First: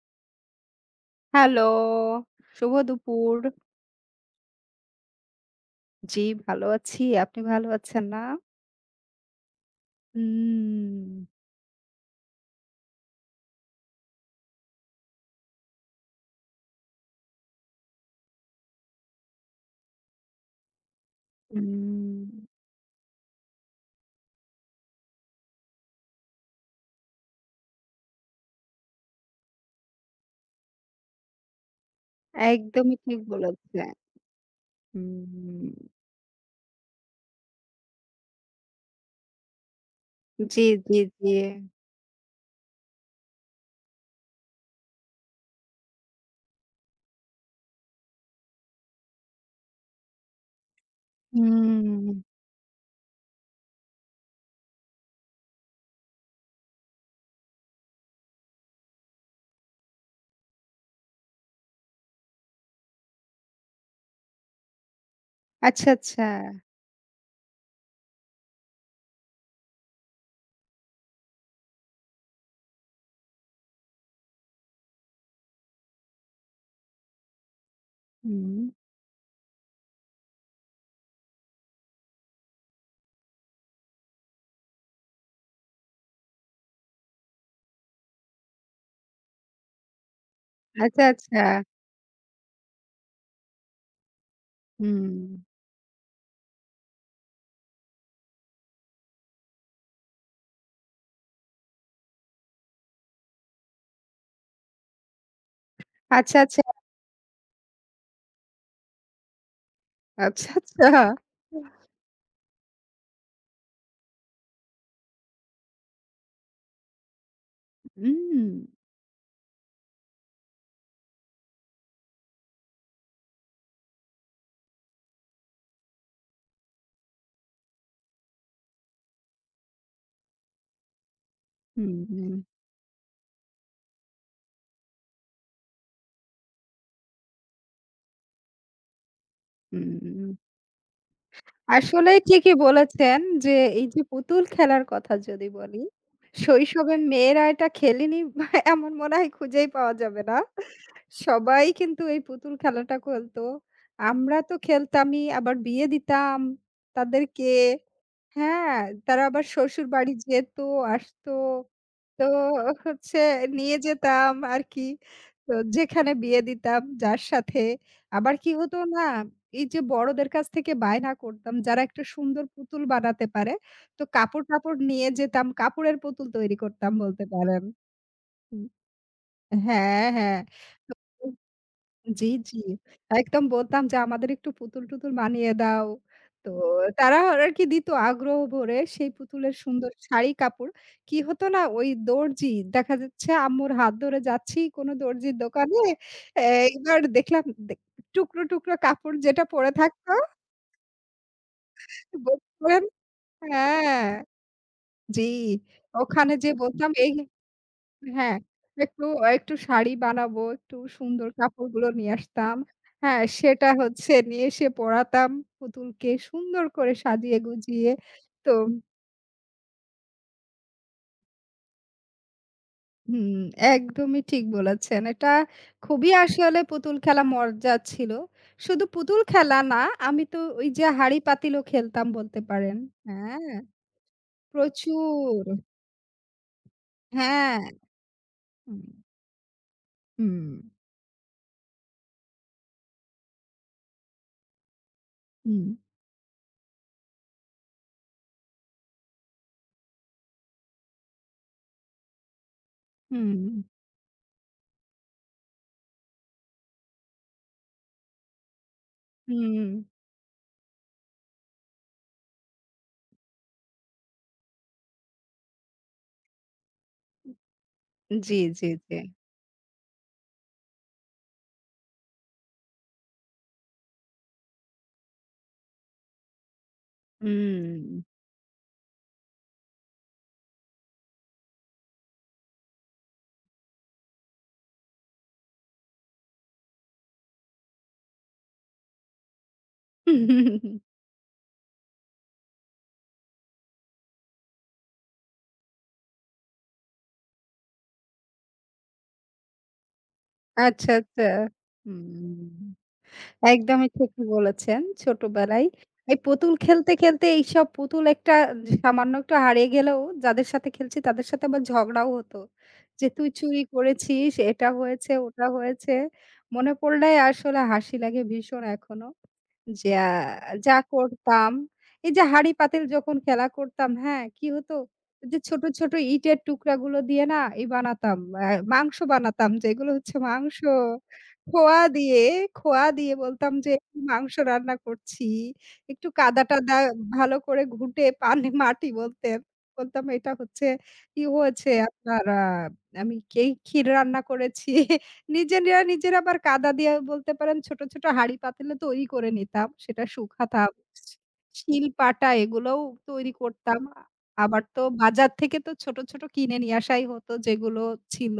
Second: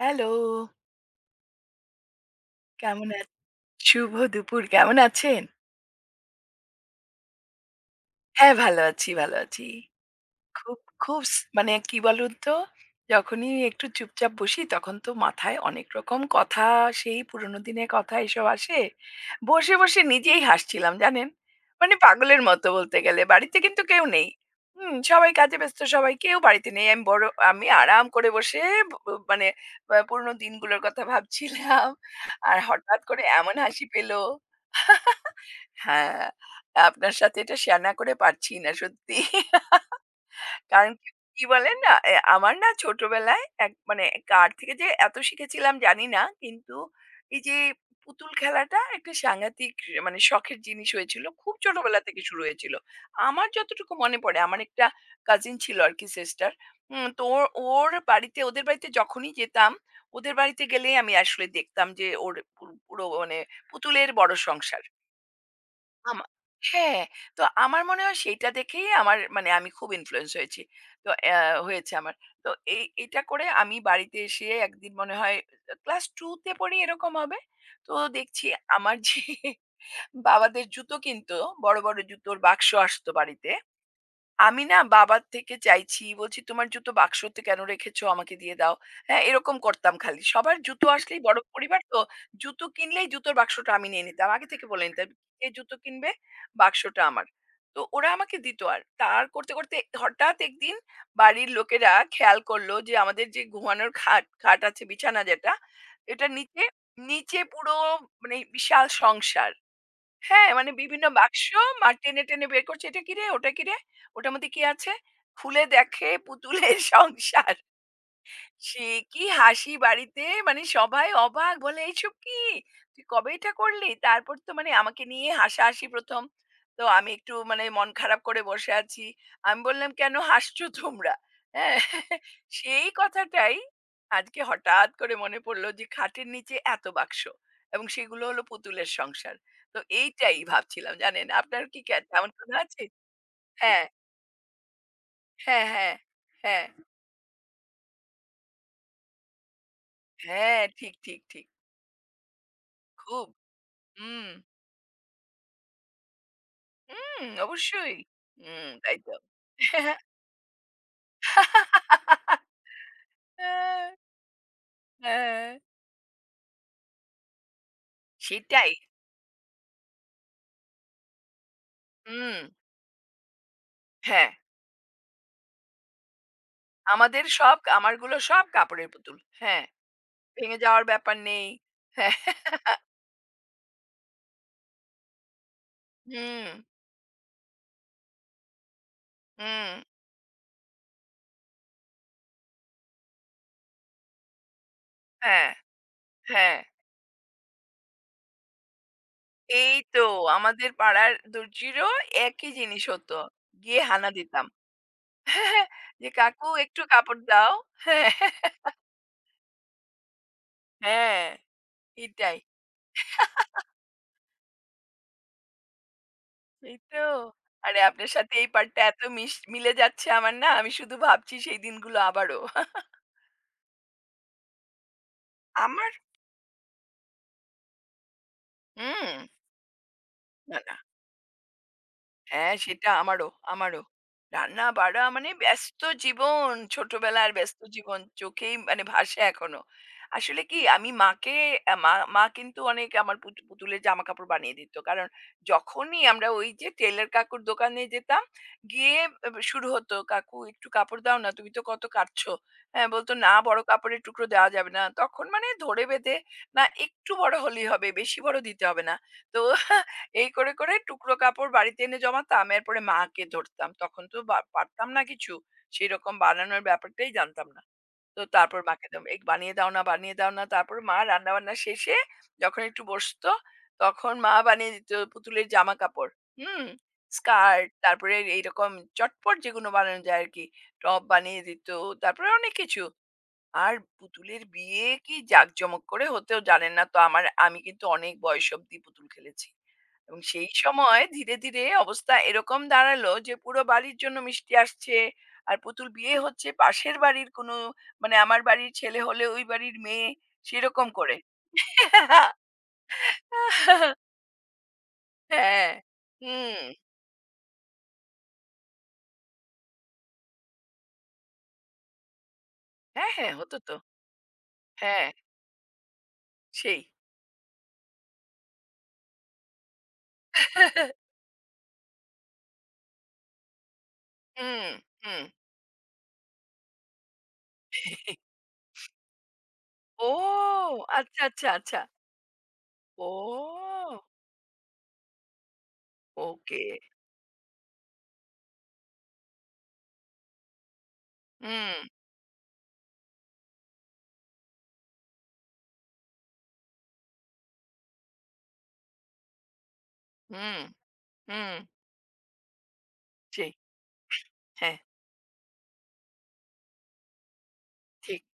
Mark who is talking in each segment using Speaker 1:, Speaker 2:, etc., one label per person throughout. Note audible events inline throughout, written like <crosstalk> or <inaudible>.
Speaker 1: Hello!
Speaker 2: Hello, শুভ
Speaker 1: কেমন আ
Speaker 2: দুপুর।
Speaker 1: শুভ দুপুর। কেমন আছেন?
Speaker 2: জি, ভালো আছি। আপনি ভালো আছেন না?
Speaker 1: হ্যাঁ, ভালো আছি, ভালো আছি। খুব,
Speaker 2: হুম।
Speaker 1: খুব স মানে কি বলুন তো? যখনই একটু চুপচাপ বসি তখন তো মাথায় অনেক রকম কথা, সেই পুরনো দিনের কথা এসব আসে। বসে, বসে নিজেই হাসছিলাম জানেন?
Speaker 2: হুম,
Speaker 1: পাগলের মতো বলতে গেলে। বাড়িতে কিন্তু কেউ নেই। হুম, সবাই কাজে ব্যস্ত, সবাই কেউ বাড়িতে নেই। আমি আরাম করে বসে ব ব মানে আ পুরনো দিনগুলোর কথা ভাবছিলাম। আর
Speaker 2: একদমই
Speaker 1: হঠাৎ
Speaker 2: ঠিক
Speaker 1: করে এমন হাসি
Speaker 2: বলেছেন।
Speaker 1: পেল।
Speaker 2: হুম,
Speaker 1: হ্যাঁ, আপনার সাথে এটা শেয়ার না করে পারছি না সত্যি। <laughs>
Speaker 2: জি,
Speaker 1: কারণ
Speaker 2: জি,
Speaker 1: কি
Speaker 2: জি।
Speaker 1: কি বলেন না? এ আমার না ছোটবেলায় এক মানে কার থেকে যে এত শিখেছিলাম জানি না। কিন্তু এই যে পুতুল খেলাটা একটা সাংঘাতিক শখের জিনিস হয়েছিল। খুব ছোটবেলা
Speaker 2: হুম,
Speaker 1: থেকে শুরু হয়েছিল। আমার যতটুকু মনে পড়ে আমার একটা কাজিন ছিল আরকি সিস্টার। উম তো ওর ওর বাড়িতে ওদের বাড়িতে যখনই যেতাম, ওদের বাড়িতে গেলেই আমি আসলে দেখতাম যে ওর পু পুরো মানে পুতুলের বড় সংসার।
Speaker 2: আচ্ছা,
Speaker 1: আমা
Speaker 2: আচ্ছা।
Speaker 1: হ্যাঁ, তো আমার মনে হয় সেইটা দেখেই আমার মানে আমি খুব ইনফ্লুয়েন্স হয়েছি। তো অ্যা হয়েছে আমার। তো এই এটা করে আমি বাড়িতে এসে একদিন মনে হয় ক্লাস 2 তে পড়ি এরকম হবে। তো দেখছি
Speaker 2: হুম।
Speaker 1: আমার যে বাবাদের জুতো কিনতো, বড়, বড় জুতোর বাক্স আসতো বাড়িতে। আমি না বাবার থেকে চাইছি, বলছি, "তোমার জুতো বাক্সতে কেন রেখেছো? আমাকে দিয়ে দাও।" হ্যাঁ, এরকম করতাম খালি। সবার জুতো
Speaker 2: আচ্ছা,
Speaker 1: আসলেই বড়
Speaker 2: আচ্ছা।
Speaker 1: পরিবার তো, জুতো কিনলেই জুতোর বাক্সটা আমি নিয়ে নিতাম। আগে থেকে বলে নিতাম,
Speaker 2: হুম,
Speaker 1: "কে জুতো কিনবে? বাক্সটা আমার।" তো ওরা আমাকে দিত আর তার করতে, করতে হঠাৎ একদিন বাড়ির লোকেরা খেয়াল করলো যে আমাদের যে ঘুমানোর খাট আছে বিছানা যেটা, এটার
Speaker 2: আচ্ছা, আচ্ছা,
Speaker 1: নিচে, নিচে পুরো মানে বিশাল সংসার।
Speaker 2: আচ্ছা,
Speaker 1: হ্যাঁ, মানে
Speaker 2: আচ্ছা।
Speaker 1: বিভিন্ন বাক্স মা টেনে, টেনে বের করছে। "এটা কিরে? ওটা কিরে? ওটার মধ্যে কি আছে?" খুলে দেখে পুতুলের সংসার।
Speaker 2: হুম।
Speaker 1: সে কি হাসি বাড়িতে মানে সবাই অবাক বলে এইসব কি তুই কবে এটা করলি, তারপর তো মানে আমাকে নিয়ে হাসাহাসি প্রথম। তো আমি একটু মানে মন খারাপ করে বসে আছি, আমি বললাম কেন হাসছো তোমরা। হ্যাঁ,
Speaker 2: হুম, হুম,
Speaker 1: সেই কথাটাই আজকে হঠাৎ করে মনে পড়লো যে খাটের নিচে এত বাক্স এবং সেগুলো হলো পুতুলের সংসার। তো
Speaker 2: হুম।
Speaker 1: এইটাই ভাবছিলাম জানেন, আপনার
Speaker 2: আসলেই
Speaker 1: তেমন
Speaker 2: ঠিকই
Speaker 1: কোনো আছে?
Speaker 2: বলেছেন যে,
Speaker 1: হ্যাঁ,
Speaker 2: এই যে পুতুল খেলার কথা যদি
Speaker 1: হ্যাঁ,
Speaker 2: বলি,
Speaker 1: হ্যাঁ, হ্যাঁ।
Speaker 2: শৈশবে মেয়েরা এটা খেলেনি বা এমন মনে হয় খুঁজেই পাওয়া যাবে না।
Speaker 1: হ্যাঁ, ঠিক, ঠিক, ঠিক।
Speaker 2: সবাই কিন্তু এই পুতুল খেলাটা
Speaker 1: খুব।
Speaker 2: খেলতো।
Speaker 1: হুম।
Speaker 2: আমরা তো খেলতামই, আবার বিয়ে দিতাম
Speaker 1: হুম,
Speaker 2: তাদেরকে।
Speaker 1: অবশ্যই। হুম,
Speaker 2: হ্যাঁ,
Speaker 1: তাই তো।
Speaker 2: তারা আবার
Speaker 1: হ্যাঁ,
Speaker 2: শ্বশুরবাড়ি যেত, আসতো। তো হচ্ছে নিয়ে যেতাম আরকি।
Speaker 1: হ্যাঁ,
Speaker 2: তো যেখানে বিয়ে দিতাম যার সাথে। আবার কি
Speaker 1: সেটাই।
Speaker 2: হতো না, এই যে বড়দের কাছ থেকে বায়না করতাম যারা একটা
Speaker 1: হুম,
Speaker 2: সুন্দর পুতুল বানাতে পারে। তো
Speaker 1: হ্যাঁ।
Speaker 2: কাপড়-টাপড় নিয়ে যেতাম। কাপড়ের পুতুল তৈরি করতাম বলতে
Speaker 1: আমাদের সব
Speaker 2: পারেন।
Speaker 1: আমারগুলো সব
Speaker 2: হুম,
Speaker 1: কাপড়ের পুতুল। হ্যাঁ,
Speaker 2: হ্যাঁ, হ্যাঁ।
Speaker 1: ভেঙে যাওয়ার ব্যাপার নেই।
Speaker 2: তো
Speaker 1: হ্যাঁ।
Speaker 2: জি, জি। একদম বলতাম যে, "আমাদের একটু পুতুল-টুতুল বানিয়ে দাও।"
Speaker 1: হুম,
Speaker 2: তো তারা আরকি দিত আগ্রহ ভরে সেই পুতুলের
Speaker 1: হুম,
Speaker 2: সুন্দর শাড়ি কাপড়। কি হতো না ওই দর্জি দেখা যাচ্ছে আম্মুর হাত ধরে যাচ্ছি কোনো দর্জির
Speaker 1: হ্যাঁ,
Speaker 2: দোকানে। এ
Speaker 1: হ্যাঁ।
Speaker 2: এইবার দেখলাম টুকরো, টুকরো কাপড় যেটা পড়ে
Speaker 1: এই তো,
Speaker 2: থাকতো
Speaker 1: আমাদের পাড়ার দর্জিরও একই
Speaker 2: বলছিলেন
Speaker 1: জিনিস হতো। গিয়ে
Speaker 2: হ্যাঁ,
Speaker 1: হানা দিতাম।
Speaker 2: জি।
Speaker 1: <laughs> যে,
Speaker 2: ওখানে
Speaker 1: "কাকু
Speaker 2: যেয়ে
Speaker 1: একটু
Speaker 2: বলতাম এই
Speaker 1: কাপড় দাও।" হ্যাঁ,
Speaker 2: হ্যাঁ, একটু একটু শাড়ি বানাবো, একটু
Speaker 1: হ্যাঁ,
Speaker 2: সুন্দর কাপড়গুলো নিয়ে
Speaker 1: এটাই।
Speaker 2: আসতাম। হ্যাঁ, সেটা হচ্ছে নিয়ে এসে পরাতাম পুতুলকে সুন্দর
Speaker 1: এই
Speaker 2: করে
Speaker 1: তো।
Speaker 2: সাজিয়ে
Speaker 1: আরে
Speaker 2: গুজিয়ে।
Speaker 1: আপনার সাথে এই
Speaker 2: তো
Speaker 1: পার্টটা এত মিলে যাচ্ছে আমার না। আমি শুধু ভাবছি সেই দিনগুলো আবারও।
Speaker 2: হুম, একদমই ঠিক বলেছেন। এটা
Speaker 1: আমার
Speaker 2: খুবই আসলে পুতুল খেলা মজা ছিল। শুধু
Speaker 1: হুম,
Speaker 2: পুতুল খেলা না, আমি তো
Speaker 1: না,
Speaker 2: ওই
Speaker 1: না।
Speaker 2: যে হাঁড়ি পাতিলও খেলতাম বলতে
Speaker 1: হ্যাঁ,
Speaker 2: পারেন।
Speaker 1: সেটা আমারও,
Speaker 2: হ্যাঁ,
Speaker 1: আমারও। রান্না-বাড়া মানে
Speaker 2: প্রচুর।
Speaker 1: ব্যস্ত জীবন, ছোটবেলার
Speaker 2: হ্যাঁ,
Speaker 1: ব্যস্ত জীবন চোখেই
Speaker 2: হুম,
Speaker 1: মানে ভাসে এখনো। আসলে
Speaker 2: হুম,
Speaker 1: কি আমি মাকে আ মা মা কিন্তু অনেক আমার পুতুলের জামাকাপড় বানিয়ে দিত। কারণ
Speaker 2: হুম,
Speaker 1: যখনই আমরা ওই যে টেইলর কাকুর দোকানে যেতাম, গিয়ে শুরু হতো, "কাকু একটু কাপড় দাও না, তুমি তো কত কাটছো।" হ্যাঁ, বলতো, "না,
Speaker 2: হুম,
Speaker 1: বড় কাপড়ের টুকরো দেওয়া যাবে না।" তখন মানে ধরে বেঁধে, "না, একটু বড় হলেই হবে, বেশি বড় দিতে হবে না।" তো
Speaker 2: হুম।
Speaker 1: এই করে, করে টুকরো কাপড় বাড়িতে এনে জমাতাম। এরপরে মাকে ধরতাম। তখন তো বা পারতাম না কিছু। সেরকম বানানোর ব্যাপারটাই জানতাম না। তো
Speaker 2: জি,
Speaker 1: তারপর
Speaker 2: জি,
Speaker 1: মাকে
Speaker 2: জি।
Speaker 1: দাম, "এই বানিয়ে দাও না, বানিয়ে দাও না।" তারপর মা রান্নাবান্না শেষে যখন একটু বসতো, তখন মা বানিয়ে দিত পুতুলের জামাকাপড়। হুম? স্কার্ট,
Speaker 2: হুম।
Speaker 1: তারপরে এইরকম চটপট যেগুলো বানানো যায় আরকি। টপ বানিয়ে দিত। তারপরে অনেক কিছু। আর পুতুলের বিয়ে কি জাঁকজমক করে হতেও জানেন না। তো আমার আমি কিন্তু অনেক বয়স অব্দি পুতুল খেলেছি। এবং সেই সময় ধীরে, ধীরে অবস্থা এরকম দাঁড়ালো যে পুরো বাড়ির জন্য মিষ্টি আসছে। আর পুতুল বিয়ে হচ্ছে পাশের বাড়ির কোনো মানে আমার বাড়ির ছেলে হলে ওই বাড়ির মেয়ে, সেরকম
Speaker 2: আচ্ছা,
Speaker 1: করে।
Speaker 2: আচ্ছা। হুম, একদমই ঠিকই বলেছেন। ছোটবেলায়
Speaker 1: হ্যাঁ,
Speaker 2: এই পুতুল
Speaker 1: হুম।
Speaker 2: খেলতে, খেলতে এইসব পুতুল একটা সামান্য একটু হারিয়ে গেলেও যাদের সাথে খেলছি তাদের সাথে আবার ঝগড়াও হতো। যে
Speaker 1: হ্যাঁ,
Speaker 2: তুই
Speaker 1: হ্যাঁ, হতো
Speaker 2: চুরি
Speaker 1: তো।
Speaker 2: করেছিস, এটা
Speaker 1: হ্যাঁ,
Speaker 2: হয়েছে, ওটা হয়েছে। মনে
Speaker 1: সেই।
Speaker 2: পড়লেই আসলে হাসি লাগে ভীষণ এখনো। যা যা করতাম, এই যে হাঁড়ি-পাতিল যখন খেলা করতাম, হ্যাঁ? কি
Speaker 1: হুম,
Speaker 2: হতো?
Speaker 1: হুম।
Speaker 2: যে ছোট, ছোট ইটের টুকরাগুলো দিয়ে না বানাতাম, আ মাংস বানাতাম যেগুলো
Speaker 1: ও!
Speaker 2: হচ্ছে মাংস।
Speaker 1: আচ্ছা, আচ্ছা, আচ্ছা।
Speaker 2: খোয়া দিয়ে, খোয়া
Speaker 1: ও!
Speaker 2: দিয়ে বলতাম যে মাংস রান্না করছি। একটু
Speaker 1: ওকে।
Speaker 2: কাদা-টাদা ভালো করে ঘুঁটে পানি মাটি বলতেন। বলতাম এটা হচ্ছে ই হয়েছে
Speaker 1: হুম,
Speaker 2: আপনার আ আমি এই ক্ষীর রান্না করেছি। নিজেরা, নিজেরা আবার কাদা দিয়ে বলতে পারেন ছোট, ছোট হাঁড়ি-পাতিলে তৈরি করে নিতাম। সেটা
Speaker 1: হুম,
Speaker 2: শুকাতাম।
Speaker 1: হুম।
Speaker 2: শিল-পাটা এগুলোও তৈরি
Speaker 1: সেই।
Speaker 2: করতাম। আবার
Speaker 1: হ্যাঁ,
Speaker 2: তো বাজার থেকে তো ছোট, ছোট কিনে নিয়ে আসাই হতো যেগুলো
Speaker 1: ঠিক।
Speaker 2: ছিল।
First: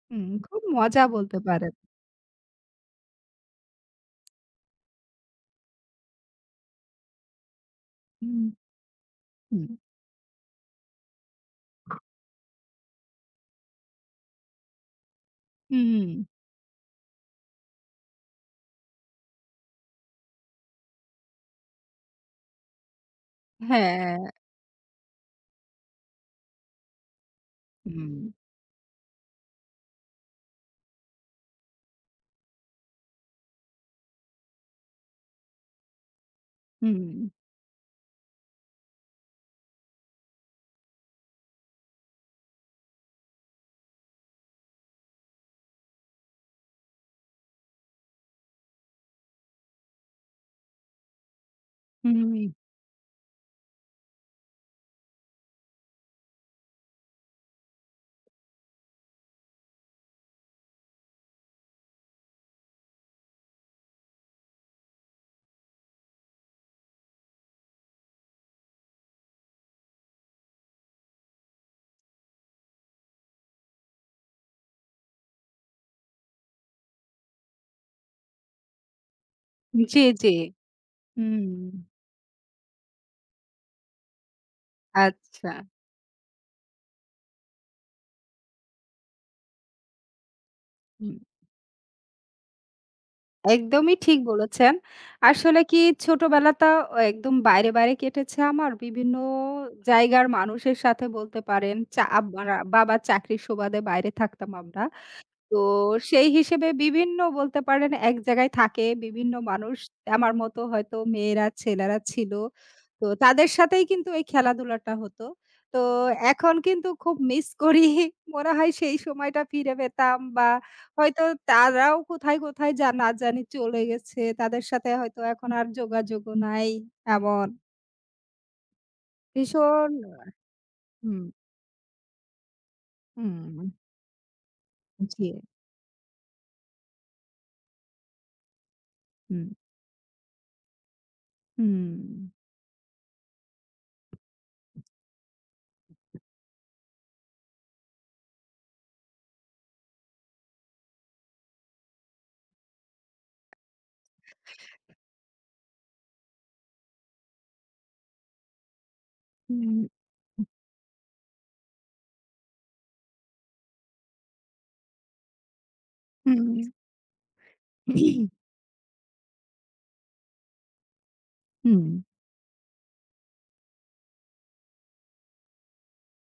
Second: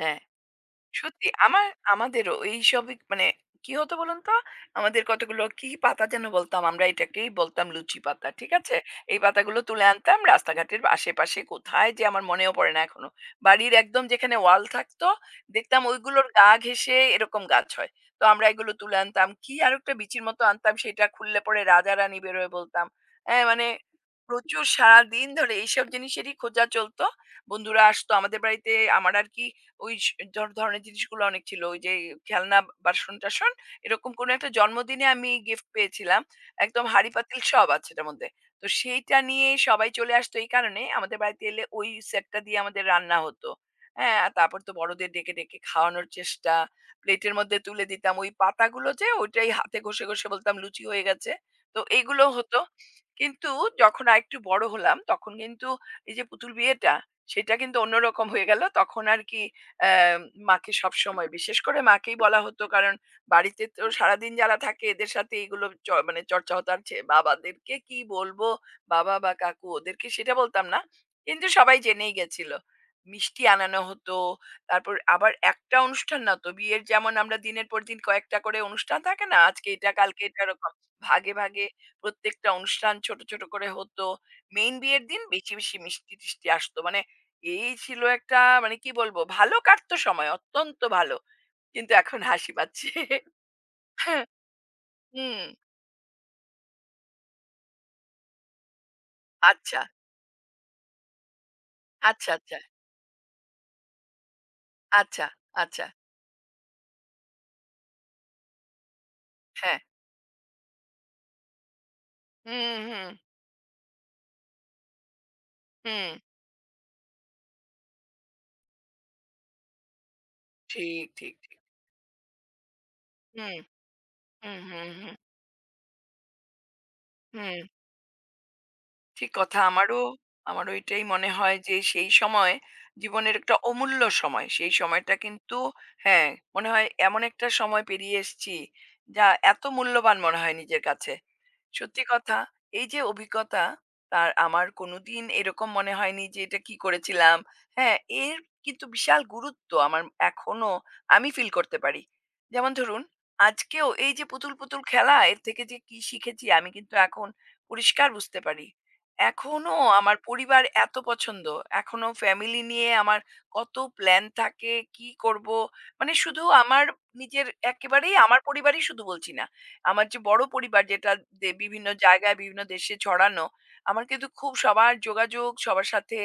Speaker 1: হ্যাঁ।
Speaker 2: হুম, খুব মজা
Speaker 1: সত্যি
Speaker 2: বলতে
Speaker 1: আমার
Speaker 2: পারেন।
Speaker 1: আমাদেরও এইসবই মানে কি হতো বলুন তো, আমাদের কতগুলো কি পাতা যেন বলতাম, আমরা এটাকেই বলতাম লুচি পাতা,
Speaker 2: হুম,
Speaker 1: ঠিক আছে? এই পাতাগুলো
Speaker 2: হুম।
Speaker 1: তুলে আনতাম রাস্তাঘাটের আশেপাশে কোথায় যে আমার মনেও পড়ে না এখনো। বাড়ির একদম যেখানে ওয়াল থাকতো, দেখতাম
Speaker 2: হুম,
Speaker 1: ওইগুলোর গা ঘেঁষে এরকম গাছ হয়। তো আমরা এগুলো তুলে আনতাম, কি আর একটা বিচির মতো আনতাম, সেটা খুললে পরে রাজা রানী বেরোয় বলতাম। হ্যাঁ, মানে
Speaker 2: হ্যাঁ,
Speaker 1: প্রচুর সারা দিন ধরে এইসব জিনিসেরই খোঁজা চলতো। বন্ধুরা আসতো
Speaker 2: হুম,
Speaker 1: আমাদের বাড়িতে। আমার আর কি ওই স ধর ধরনের জিনিসগুলো অনেক ছিল। ওই যে খেলনা বাসন-টাসন, এরকম কোনো একটা জন্মদিনে আমি গিফট পেয়েছিলাম। একদম
Speaker 2: হুম,
Speaker 1: হাঁড়ি-পাতিল সব আছে এটার মধ্যে। তো সেইটা নিয়ে সবাই চলে আসতো, এই কারণে আমাদের বাড়িতে এলে ওই সেটটা দিয়ে আমাদের রান্না হতো। হ্যাঁ, আর তারপর তো বড়দের ডেকে, ডেকে খাওয়ানোর চেষ্টা। প্লেটের মধ্যে তুলে দিতাম ওই পাতাগুলো, যে ওইটাই হাতে ঘষে, ঘষে বলতাম লুচি হয়ে গেছে। তো এইগুলো
Speaker 2: হুম,
Speaker 1: হতো। কিন্তু যখন আরেকটু বড় হলাম তখন কিন্তু এই যে পুতুল বিয়েটা, সেটা কিন্তু অন্যরকম হয়ে গেল। তখন আর কি অ্যা মাকে সবসময়, বিশেষ করে মাকেই বলা হতো কারণ বাড়িতে তো সারাদিন যারা থাকে এদের সাথে এগুলো চ মানে চর্চা হতো। আর বাবাদেরকে কি বলবো? বাবা বা কাকু ওদেরকে সেটা বলতাম না। কিন্তু সবাই জেনেই গেছিল। মিষ্টি আনানো হতো। তারপর আবার একটা অনুষ্ঠান না তো বিয়ের, যেমন আমরা দিনের পর দিন কয়েকটা করে অনুষ্ঠান থাকে না? আজকে এটা
Speaker 2: জি,
Speaker 1: কালকে
Speaker 2: জি,
Speaker 1: এটা এরকম। ভাগে,
Speaker 2: হুম,
Speaker 1: ভাগে প্রত্যেকটা অনুষ্ঠান ছোট, ছোট করে হতো। মেইন বিয়ের দিন
Speaker 2: আচ্ছা,
Speaker 1: বেশি, বেশি মিষ্টি-টিষ্টি আসতো। মানে এই ছিল একটা, মানে কি বলবো? ভালো কাটতো সময়, অত্যন্ত
Speaker 2: হুম।
Speaker 1: ভালো। কিন্তু এখন হাসি পাচ্ছে।
Speaker 2: একদমই ঠিক
Speaker 1: হ্যাঁ,
Speaker 2: বলেছেন।
Speaker 1: হুম।
Speaker 2: আসলে কি ছোটবেলাটা একদম বাইরে, বাইরে কেটেছে আমার। বিভিন্ন
Speaker 1: আচ্ছা,
Speaker 2: জায়গার মানুষের সাথে বলতে পারেন। চা আব
Speaker 1: আচ্ছা,
Speaker 2: রা
Speaker 1: আচ্ছা,
Speaker 2: বাবার চাকরির সুবাদে বাইরে থাকতাম আমরা।
Speaker 1: আচ্ছা,
Speaker 2: তো
Speaker 1: আচ্ছা।
Speaker 2: সেই হিসেবে বিভিন্ন বলতে পারেন এক জায়গায় থাকে বিভিন্ন মানুষ
Speaker 1: হ্যাঁ।
Speaker 2: আমার মতো হয়তো মেয়েরা ছেলেরা ছিল।
Speaker 1: হুম,
Speaker 2: তো
Speaker 1: হুম,
Speaker 2: তাদের সাথেই কিন্তু এই খেলাধুলাটা হতো। তো
Speaker 1: হুম।
Speaker 2: এখন কিন্তু খুব মিস করি। <laughs> মনে হয় সেই সময়টা ফিরে পেতাম বা
Speaker 1: ঠিক,
Speaker 2: হয়তো
Speaker 1: ঠিক, ঠিক।
Speaker 2: তারাও কোথায়, কোথায় যা না জানি
Speaker 1: হুম,
Speaker 2: চলে গেছে।
Speaker 1: হুম,
Speaker 2: তাদের
Speaker 1: হুম,
Speaker 2: সাথে
Speaker 1: হুম,
Speaker 2: হয়তো এখন আর যোগাযোগও নাই এমন।
Speaker 1: হুম। ঠিক কথা।
Speaker 2: ভীষণ
Speaker 1: আমারও, আমারও এটাই
Speaker 2: হুম,
Speaker 1: মনে হয় যে সেই সময় জীবনের একটা
Speaker 2: হুম,
Speaker 1: অমূল্য সময়। সেই সময়টা
Speaker 2: জি,
Speaker 1: কিন্তু হ্যাঁ, মনে হয় এমন একটা সময় পেরিয়ে এসেছি যা
Speaker 2: হুম,
Speaker 1: এত মূল্যবান মনে হয় নিজের কাছে।
Speaker 2: হুম,
Speaker 1: সত্যি কথা, এই যে অভিজ্ঞতা, তার আমার কোনোদিন এরকম মনে হয়নি যে এটা কি করেছিলাম। হ্যাঁ, এর কিন্তু বিশাল গুরুত্ব আমার এখনো আমি ফিল করতে পারি। যেমন ধরুন, আজকেও এই যে পুতুল খেলা এর থেকে যে কি শিখেছি আমি কিন্তু এখন পরিষ্কার বুঝতে পারি। এখনো
Speaker 2: হুম,
Speaker 1: আমার পরিবার এত পছন্দ। এখনো ফ্যামিলি নিয়ে আমার কত প্ল্যান থাকে, কি করব। মানে শুধু
Speaker 2: হুম,
Speaker 1: আমার নিজের একেবারেই আমার পরিবারই শুধু বলছি না। আমার যে বড় পরিবার যেটা
Speaker 2: হুম।
Speaker 1: বিভিন্ন জায়গায়, বিভিন্ন দেশে ছড়ানো, আমার কিন্তু খুব সবার যোগাযোগ, সবার সাথে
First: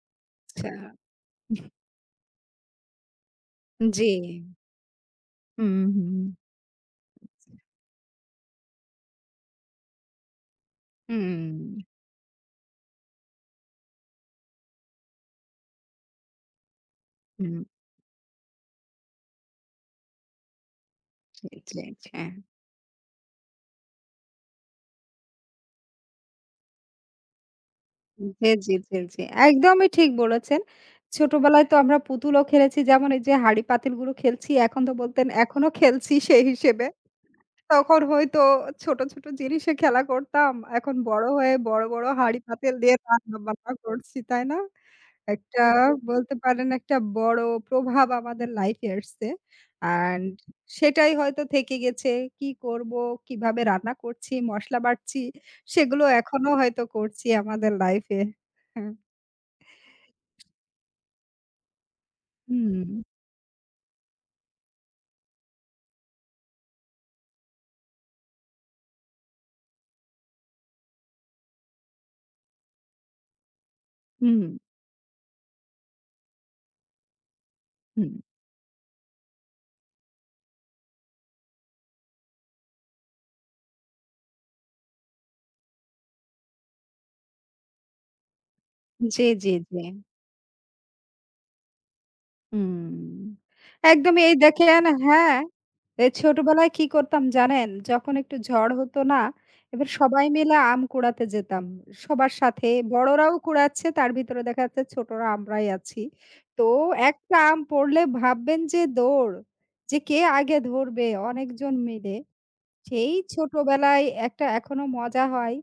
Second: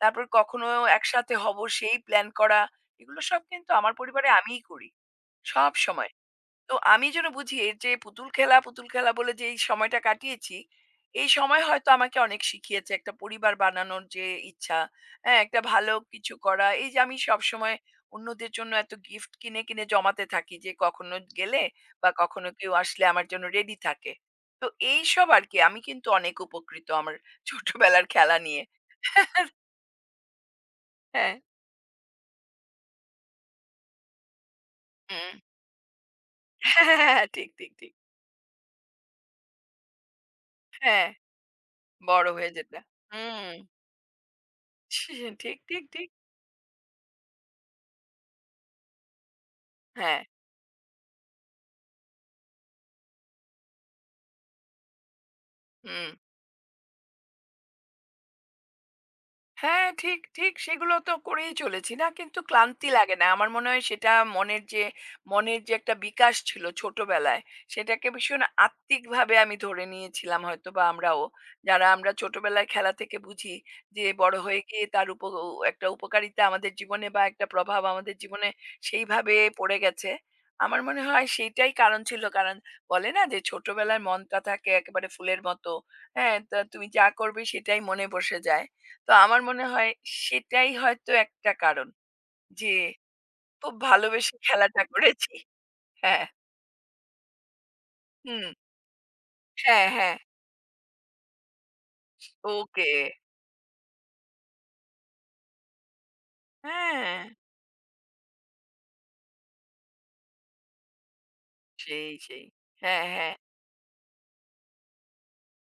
Speaker 1: তারপর কখনো
Speaker 2: আচ্ছা।
Speaker 1: একসাথে হব সেই প্ল্যান করা, এগুলো সব কিন্তু আমার
Speaker 2: জি।
Speaker 1: পরিবারে আমিই করি।
Speaker 2: হুম,
Speaker 1: সবসময়।
Speaker 2: হুম।
Speaker 1: তো আমি যেন বুঝি এই যে পুতুল খেলা, পুতুল খেলা বলে যে এই সময়টা কাটিয়েছি, এই সময়
Speaker 2: হুম,
Speaker 1: হয়তো আমাকে অনেক শিখিয়েছে একটা পরিবার বানানোর যে ইচ্ছা, হ্যাঁ? একটা ভালো কিছু করা। এই যে আমি
Speaker 2: হুম।
Speaker 1: সবসময় অন্যদের জন্য এত গিফট কিনে, কিনে জমাতে থাকি যে কখনো
Speaker 2: জি,
Speaker 1: গেলে
Speaker 2: জি, জি।
Speaker 1: বা
Speaker 2: হ্যাঁ।
Speaker 1: কখনো কেউ আসলে আমার জন্য রেডি থাকে। তো এইসব আরকি আমি কিন্তু অনেক উপকৃত আমার ছোটবেলার খেলা
Speaker 2: জি,
Speaker 1: নিয়ে।
Speaker 2: জি, জি, জি। একদমই ঠিক বলেছেন।
Speaker 1: হ্যাঁ।
Speaker 2: ছোটবেলায় তো আমরা পুতুলও খেলেছি যেমন এই যে হাঁড়ি পাতিলগুলো খেলছি এখন তো বলতেন
Speaker 1: হুম। <laughs>
Speaker 2: এখনো খেলছি সেই হিসেবে।
Speaker 1: হ্যাঁ, হ্যাঁ, হ্যাঁ। ঠিক, ঠিক, ঠিক।
Speaker 2: তখন হয়তো ছোট, ছোট জিনিসে খেলা করতাম। এখন
Speaker 1: হ্যাঁ,
Speaker 2: বড় হয়ে বড়, বড়
Speaker 1: বড়
Speaker 2: হাঁড়ি
Speaker 1: হয়ে
Speaker 2: পাতিল
Speaker 1: যেটা।
Speaker 2: দিয়ে
Speaker 1: হুম।
Speaker 2: রান্না-বান্না করছি, তাই না?
Speaker 1: ঠিক,
Speaker 2: একটা
Speaker 1: ঠিক, ঠিক।
Speaker 2: বলতে পারেন একটা বড় প্রভাব আমাদের লাইফে আসছে।
Speaker 1: হ্যাঁ।
Speaker 2: অ্যান্ড সেটাই হয়তো থেকে গেছে। কি করব, কিভাবে রান্না করছি, মসলা বাটছি, সেগুলো
Speaker 1: হুম।
Speaker 2: এখনো হয়তো করছি আমাদের লাইফে। হ্যাঁ।
Speaker 1: হ্যাঁ, ঠিক, ঠিক, সেগুলো তো করেই চলেছি না, কিন্তু
Speaker 2: হুম,
Speaker 1: ক্লান্তি লাগে না। আমার মনে হয় সেটা মনের যে মনের যে একটা বিকাশ ছিল ছোটবেলায়, সেটাকে ভীষণ আত্মিকভাবে আমি ধরে নিয়েছিলাম, হয়তোবা আমরাও। যারা আমরা ছোটবেলায় খেলা থেকে বুঝি যে বড়
Speaker 2: হুম,
Speaker 1: হয়ে গিয়ে তার উপ ও একটা উপকারিতা আমাদের জীবনে বা একটা প্রভাব
Speaker 2: হুম।
Speaker 1: আমাদের জীবনে সেইভাবে পড়ে গেছে। আমার মনে হয় সেইটাই কারণ ছিল। কারণ বলে না যে ছোটবেলায় মনটা থাকে একেবারে ফুলের মতো। হ্যাঁ, তা তুমি যা করবে সেটাই মনে বসে যায়। তো
Speaker 2: জি,
Speaker 1: আমার
Speaker 2: জি,
Speaker 1: মনে
Speaker 2: জি।
Speaker 1: হয় সেটাই হয়তো একটা কারণ যে
Speaker 2: হুম।
Speaker 1: খুব
Speaker 2: একদমই
Speaker 1: ভালোবেসে
Speaker 2: এই
Speaker 1: খেলাটা
Speaker 2: দেখেন
Speaker 1: করেছি।
Speaker 2: হ্যাঁ, এই
Speaker 1: হ্যাঁ,
Speaker 2: ছোটবেলায় কি করতাম জানেন? যখন একটু
Speaker 1: হুম।
Speaker 2: ঝড় হতো না,
Speaker 1: হ্যাঁ,
Speaker 2: এবার
Speaker 1: হ্যাঁ।
Speaker 2: সবাই মিলে আম কুড়াতে যেতাম। সবার সাথে
Speaker 1: ওকে।
Speaker 2: বড়রাও কুড়াচ্ছে, তার ভিতরে দেখা যাচ্ছে ছোটরা আমরাই আছি। তো
Speaker 1: হ্যাঁ,
Speaker 2: একটা আম পড়লে ভাববেন যে দৌড়, যে কে আগে ধরবে অনেকজন
Speaker 1: সেই,
Speaker 2: মিলে।
Speaker 1: সেই। হ্যাঁ,
Speaker 2: সেই
Speaker 1: হ্যাঁ,
Speaker 2: ছোটবেলায় একটা এখনো মজা হয়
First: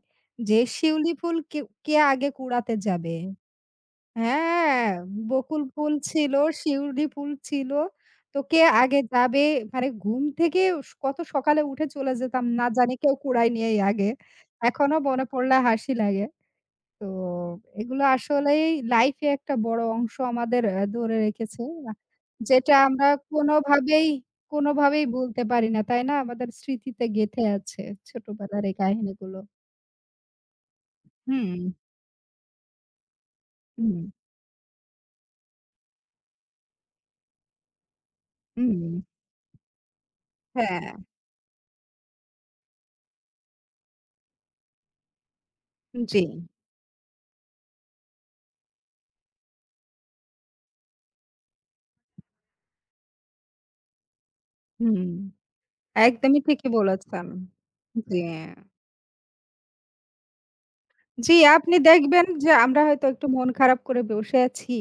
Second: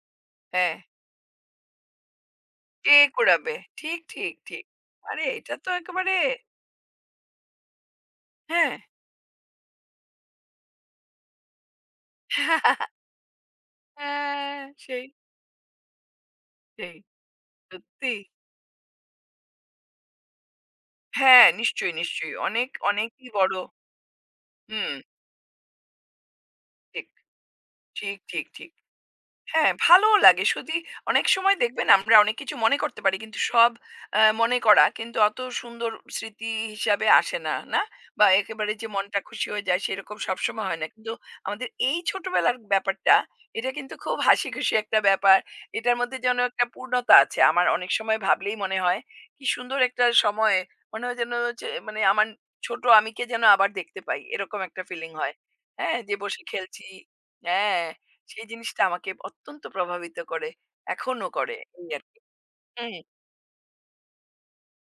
Speaker 2: যে
Speaker 1: হ্যাঁ।
Speaker 2: শিউলি ফুল কে কে আগে কুড়াতে
Speaker 1: কে
Speaker 2: যাবে।
Speaker 1: কুড়াবে? ঠিক, ঠিক, ঠিক।
Speaker 2: হ্যাঁ,
Speaker 1: আরে এটা
Speaker 2: বকুল
Speaker 1: তো
Speaker 2: ফুল
Speaker 1: একেবারে
Speaker 2: ছিল, শিউলি ফুল ছিল। তো কে
Speaker 1: হ্যাঁ।
Speaker 2: আগে যাবে? মানে ঘুম থেকে কত সকালে উঠে চলে যেতাম না জানি কেউ কুড়ায় নিয়েই আগে।
Speaker 1: হ্যাঁ,
Speaker 2: এখনো
Speaker 1: সেই,
Speaker 2: মনে পড়লে হাসি লাগে।
Speaker 1: সেই।
Speaker 2: তো এগুলো
Speaker 1: সত্যি।
Speaker 2: আসলেই লাইফ এ একটা বড় অংশ আমাদের ধরে
Speaker 1: হ্যাঁ,
Speaker 2: রেখেছে। আ
Speaker 1: নিশ্চয়ই, নিশ্চয়ই। অনেক,
Speaker 2: যেটা আমরা
Speaker 1: অনেকই বড়।
Speaker 2: কোনোভাবেই,
Speaker 1: হুম,
Speaker 2: কোনোভাবেই ভুলতে পারি না, তাই না? আমাদের স্মৃতিতে
Speaker 1: ঠিক,
Speaker 2: গেঁথে আছে
Speaker 1: ঠিক, ঠিক,
Speaker 2: ছোটবেলার
Speaker 1: ঠিক।
Speaker 2: এই কাহিনীগুলো।
Speaker 1: হ্যাঁ, ভালোও লাগে। শুধু অনেক
Speaker 2: হুম,
Speaker 1: সময় দেখবেন আমরা অনেক কিছু মনে করতে পারি। কিন্তু সব
Speaker 2: হুম,
Speaker 1: মনে করা কিন্তু অত সুন্দর স্মৃতি হিসাবে আসে না, না? বা একেবারে যে
Speaker 2: হুম।
Speaker 1: মনটা খুশি হয়ে যায় সেরকম সবসময় হয়
Speaker 2: হ্যাঁ,
Speaker 1: না। কিন্তু আমাদের এই ছোটবেলার ব্যাপারটা এটা কিন্তু খুব হাসিখুশি একটা ব্যাপার। এটার মধ্যে
Speaker 2: জি,
Speaker 1: যেন একটা পূর্ণতা আছে। আমার অনেক সময় ভাবলেই মনে হয় কি সুন্দর একটা সময়, মনে হয় যেন যে মানে আমার ছোট আমিকে যেন আবার দেখতে পাই। এরকম একটা
Speaker 2: হুম।
Speaker 1: ফিলিং হয়। হ্যাঁ, যে
Speaker 2: একদমই
Speaker 1: বসে
Speaker 2: ঠিকই
Speaker 1: খেলছি।
Speaker 2: বলেছেন।
Speaker 1: হ্যাঁ।
Speaker 2: জি।
Speaker 1: সেই জিনিসটা আমাকে অত্যন্ত প্রভাবিত করে। এখনো
Speaker 2: জি,
Speaker 1: করে,
Speaker 2: আপনি
Speaker 1: এই আরকি।
Speaker 2: দেখবেন যে আমরা
Speaker 1: হুম,
Speaker 2: হয়তো একটু মন খারাপ করে বসে আছি।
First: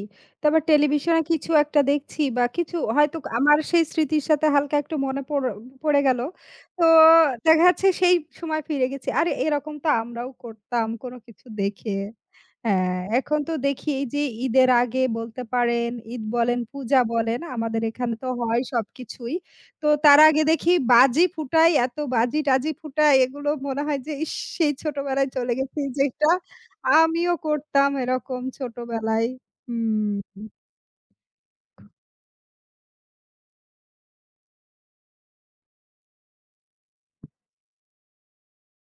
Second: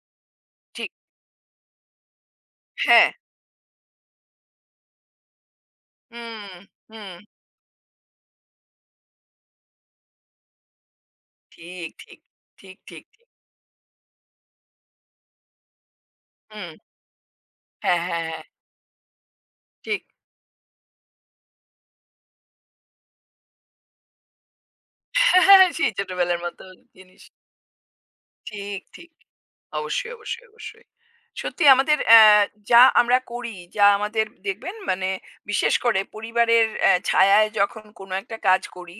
Speaker 2: তারপর
Speaker 1: ঠিক।
Speaker 2: টেলিভিশনে কিছু একটা দেখছি বা কিছু
Speaker 1: হ্যাঁ।
Speaker 2: হয়তো আমার সেই স্মৃতির সাথে হালকা একটু মনে পড়ে গেল।
Speaker 1: হুম,
Speaker 2: তো
Speaker 1: হুম।
Speaker 2: দেখা যাচ্ছে সেই সময় ফিরে গেছি। আরে এরকম তো আমরাও করতাম কোনো কিছু
Speaker 1: ঠিক,
Speaker 2: দেখে।
Speaker 1: ঠিক। ঠিক,
Speaker 2: হ্যাঁ,
Speaker 1: ঠিক, ঠিক।
Speaker 2: এখন তো দেখি এই যে ঈদের আগে বলতে পারেন, ঈদ বলেন,
Speaker 1: হুম।
Speaker 2: পূজা বলেন, আমাদের
Speaker 1: হ্যাঁ,
Speaker 2: এখানে
Speaker 1: হ্যাঁ,
Speaker 2: তো
Speaker 1: হ্যাঁ।
Speaker 2: হয় সবকিছুই। তো
Speaker 1: ঠিক।
Speaker 2: তার আগে দেখি বাজি ফুটায়, এত বাজি-টাজি ফুটায় এগুলো মনে হয় যে ইস! সেই ছোটবেলায় চলে
Speaker 1: <laughs>
Speaker 2: গেছি
Speaker 1: সেই
Speaker 2: যেটা
Speaker 1: ছোটবেলার মতো জিনিস।
Speaker 2: আমিও করতাম এরকম
Speaker 1: ঠিক, ঠিক।
Speaker 2: ছোটবেলায়। হুম,
Speaker 1: অবশ্যই, অবশ্যই, অবশ্যই। সত্যি আমাদের অ্যা যা আমরা করি, যা আমাদের দেখবেন মানে বিশেষ করে পরিবারের ছায়ায় যখন কোনো একটা কাজ করি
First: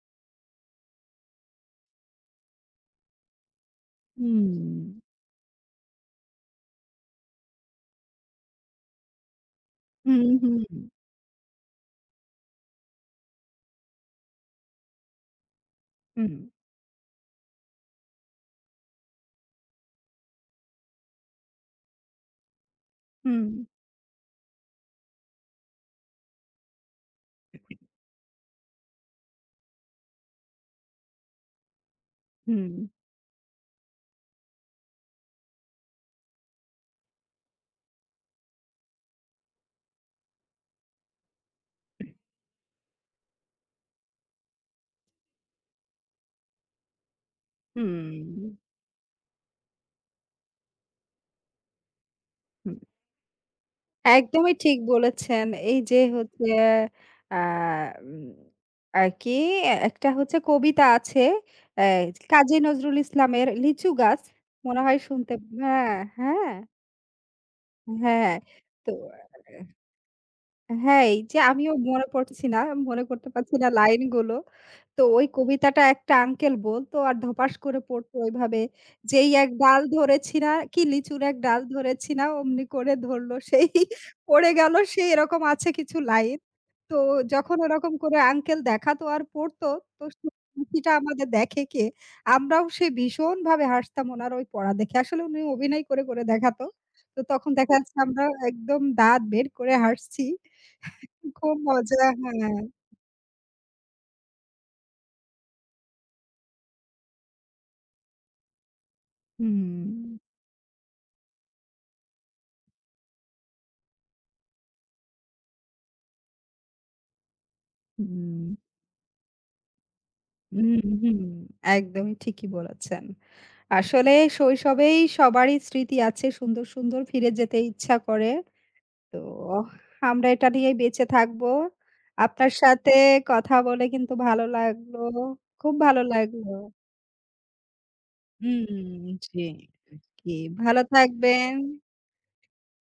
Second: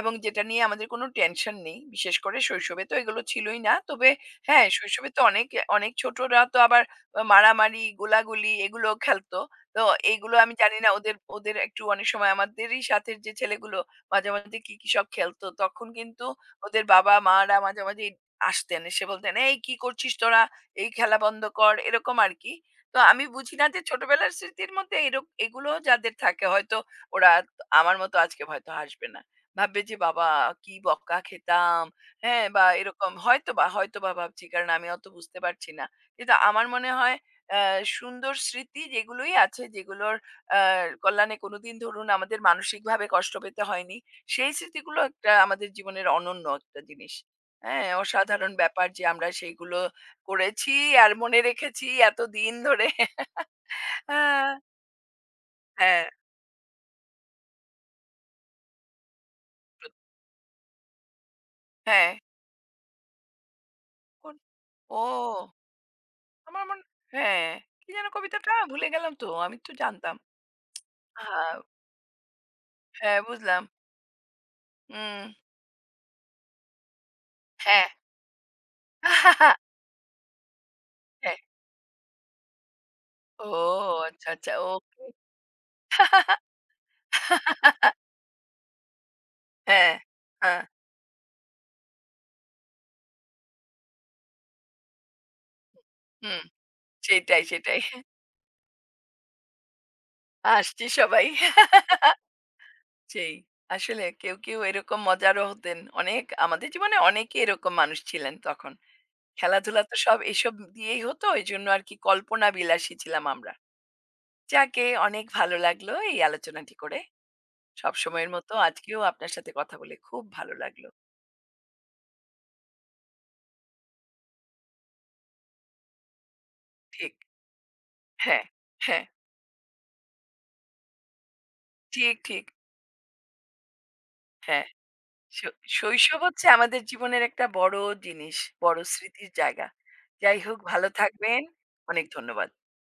Speaker 1: এবং যেটা নিয়ে আমাদের কোনো টেনশন নেই। বিশেষ করে শৈশবে তো এগুলো ছিলই না। তবে হ্যাঁ,
Speaker 2: হুম,
Speaker 1: শৈশবে তো অনেক অনেক ছোটরা তো আবার মারামারি, গোলাগুলি এগুলো খেলতো। তো
Speaker 2: হুম,
Speaker 1: এইগুলো আমি
Speaker 2: হুম,
Speaker 1: জানি না ওদের ওদের একটু অনেক সময় আমাদেরই সাথের যে ছেলেগুলো মাঝে, মাঝে কি, কি সব খেলতো। তখন কিন্তু
Speaker 2: হুম,
Speaker 1: ওদের বাবা-মারা মাঝে, মাঝে আসতেন। এসে বলতেন, "এই কি করছিস তোরা? এই খেলা বন্ধ কর।" এরকম আরকি। তো আমি
Speaker 2: হুম,
Speaker 1: বুঝি না যে ছোটবেলার স্মৃতির মধ্যে এগুলো যাদের থাকে হয়তো ওরা আমার মতো আজকে হয়তো হাসবে না। ভাববে যে, "বাবা কি বকা খেতাম।" হ্যাঁ? বা
Speaker 2: হুম,
Speaker 1: এরকম হয়তোবা, হয়তোবা ভাবছি কারণ আমি অত বুঝতে পারছি না। কিন্তু আমার মনে হয় অ্যা সুন্দর স্মৃতি যেগুলোই আছে যেগুলোর অ্যা কল্যাণে কোনোদিন ধরুন আমাদের মানসিকভাবে কষ্ট পেতে হয়নি। সেই স্মৃতিগুলো একটা আমাদের জীবনের অনন্য একটা জিনিস। হ্যাঁ, অসাধারণ
Speaker 2: হুম,
Speaker 1: ব্যাপার যে আমরা সেইগুলো করেছি আর মনে রেখেছি এতদিন
Speaker 2: হুম।
Speaker 1: ধরে। আ
Speaker 2: একদমই ঠিক বলেছেন। এই যে
Speaker 1: হ্যাঁ।
Speaker 2: হচ্ছে আ উম আর কি
Speaker 1: তো
Speaker 2: একটা হচ্ছে কবিতা আছে অ্যা
Speaker 1: হ্যাঁ,
Speaker 2: কাজী নজরুল ইসলামের 'লিচু গাছ'
Speaker 1: কোন?
Speaker 2: মনে হয়
Speaker 1: ও!
Speaker 2: শুনতে হ্যাঁ, হ্যাঁ,
Speaker 1: আমার মন, হ্যাঁ, কি যেন
Speaker 2: হ্যাঁ।
Speaker 1: কবিতাটা? ভুলে
Speaker 2: তো
Speaker 1: গেলাম তো। আমি তো জানতাম।
Speaker 2: হ্যাঁ, এই যে
Speaker 1: হ্যাঁ,
Speaker 2: আমিও মনে পড়ছি না, মনে
Speaker 1: হ্যাঁ
Speaker 2: করতে পারছি
Speaker 1: বুঝলাম।
Speaker 2: না লাইনগুলো। তো ওই
Speaker 1: হুম।
Speaker 2: কবিতাটা একটা আঙ্কেল বলতো আর ধপাস করে
Speaker 1: হ্যাঁ।
Speaker 2: পড়তো ওইভাবে। যেই এক
Speaker 1: <laughs>
Speaker 2: ডাল ধরেছি না কি লিচুর এক
Speaker 1: হ্যাঁ।
Speaker 2: ডাল ধরেছি না অমনি করে ধরল
Speaker 1: ও
Speaker 2: সেই
Speaker 1: আচ্ছা,
Speaker 2: পড়ে
Speaker 1: আচ্ছা।
Speaker 2: গেল
Speaker 1: ওকে।
Speaker 2: সেই এরকম আছে কিছু লাইন।
Speaker 1: <laughs>
Speaker 2: তো যখন ওরকম করে আঙ্কেল দেখাতো আর পড়তো
Speaker 1: হ্যাঁ,
Speaker 2: তো সেই
Speaker 1: হ্যাঁ।
Speaker 2: হাসিটা আমাদের দেখে কে? আমরাও সে ভীষণভাবে হাসতাম উনার ওই পড়া দেখে। আসলে উনি অভিনয় করে, করে
Speaker 1: হুম।
Speaker 2: দেখাতো। তো
Speaker 1: সেটাই,
Speaker 2: তখন দেখা
Speaker 1: সেটাই।
Speaker 2: যাচ্ছে আমরা একদম দাঁত বের করে হাসছি।
Speaker 1: আসছি সবাই।
Speaker 2: খুব মজা, হ্যাঁ।
Speaker 1: সেই। আসলে কেউ, কেউ এরকম মজারও হতেন। অনেক আমাদের জীবনে অনেকেই এরকম মানুষ ছিলেন তখন। খেলাধুলা তো
Speaker 2: হুম,
Speaker 1: সব এসব দিয়েই হতো। এজন্য আরকি কল্পনা বিলাসী ছিলাম আমরা। যাকে অনেক ভালো লাগলো এই আলোচনাটি করে। সবসময়ের
Speaker 2: হুম,
Speaker 1: মতো আজকেও আপনার সাথে কথা বলে খুব ভালো
Speaker 2: হুম,
Speaker 1: লাগলো।
Speaker 2: হুম, একদমই ঠিকই বলেছেন। আসলে শৈশবেই সবারই স্মৃতি আছে সুন্দর, সুন্দর
Speaker 1: ঠিক।
Speaker 2: ফিরে যেতে ইচ্ছা করে।
Speaker 1: হ্যাঁ, হ্যাঁ।
Speaker 2: তো আমরা এটা নিয়েই বেঁচে থাকবো।
Speaker 1: ঠিক, ঠিক।
Speaker 2: আপনার সাথে কথা বলে কিন্তু ভালো
Speaker 1: হ্যাঁ।
Speaker 2: লাগলো।
Speaker 1: শৈ
Speaker 2: খুব ভালো
Speaker 1: শৈশব হচ্ছে
Speaker 2: লাগলো।
Speaker 1: আমাদের জীবনের একটা বড় জিনিস, বড়
Speaker 2: হুম,
Speaker 1: স্মৃতির
Speaker 2: জি,
Speaker 1: জায়গা।
Speaker 2: জি।
Speaker 1: যাই হোক
Speaker 2: ভালো
Speaker 1: ভালো থাকবেন।
Speaker 2: থাকবেন।
Speaker 1: অনেক ধন্যবাদ।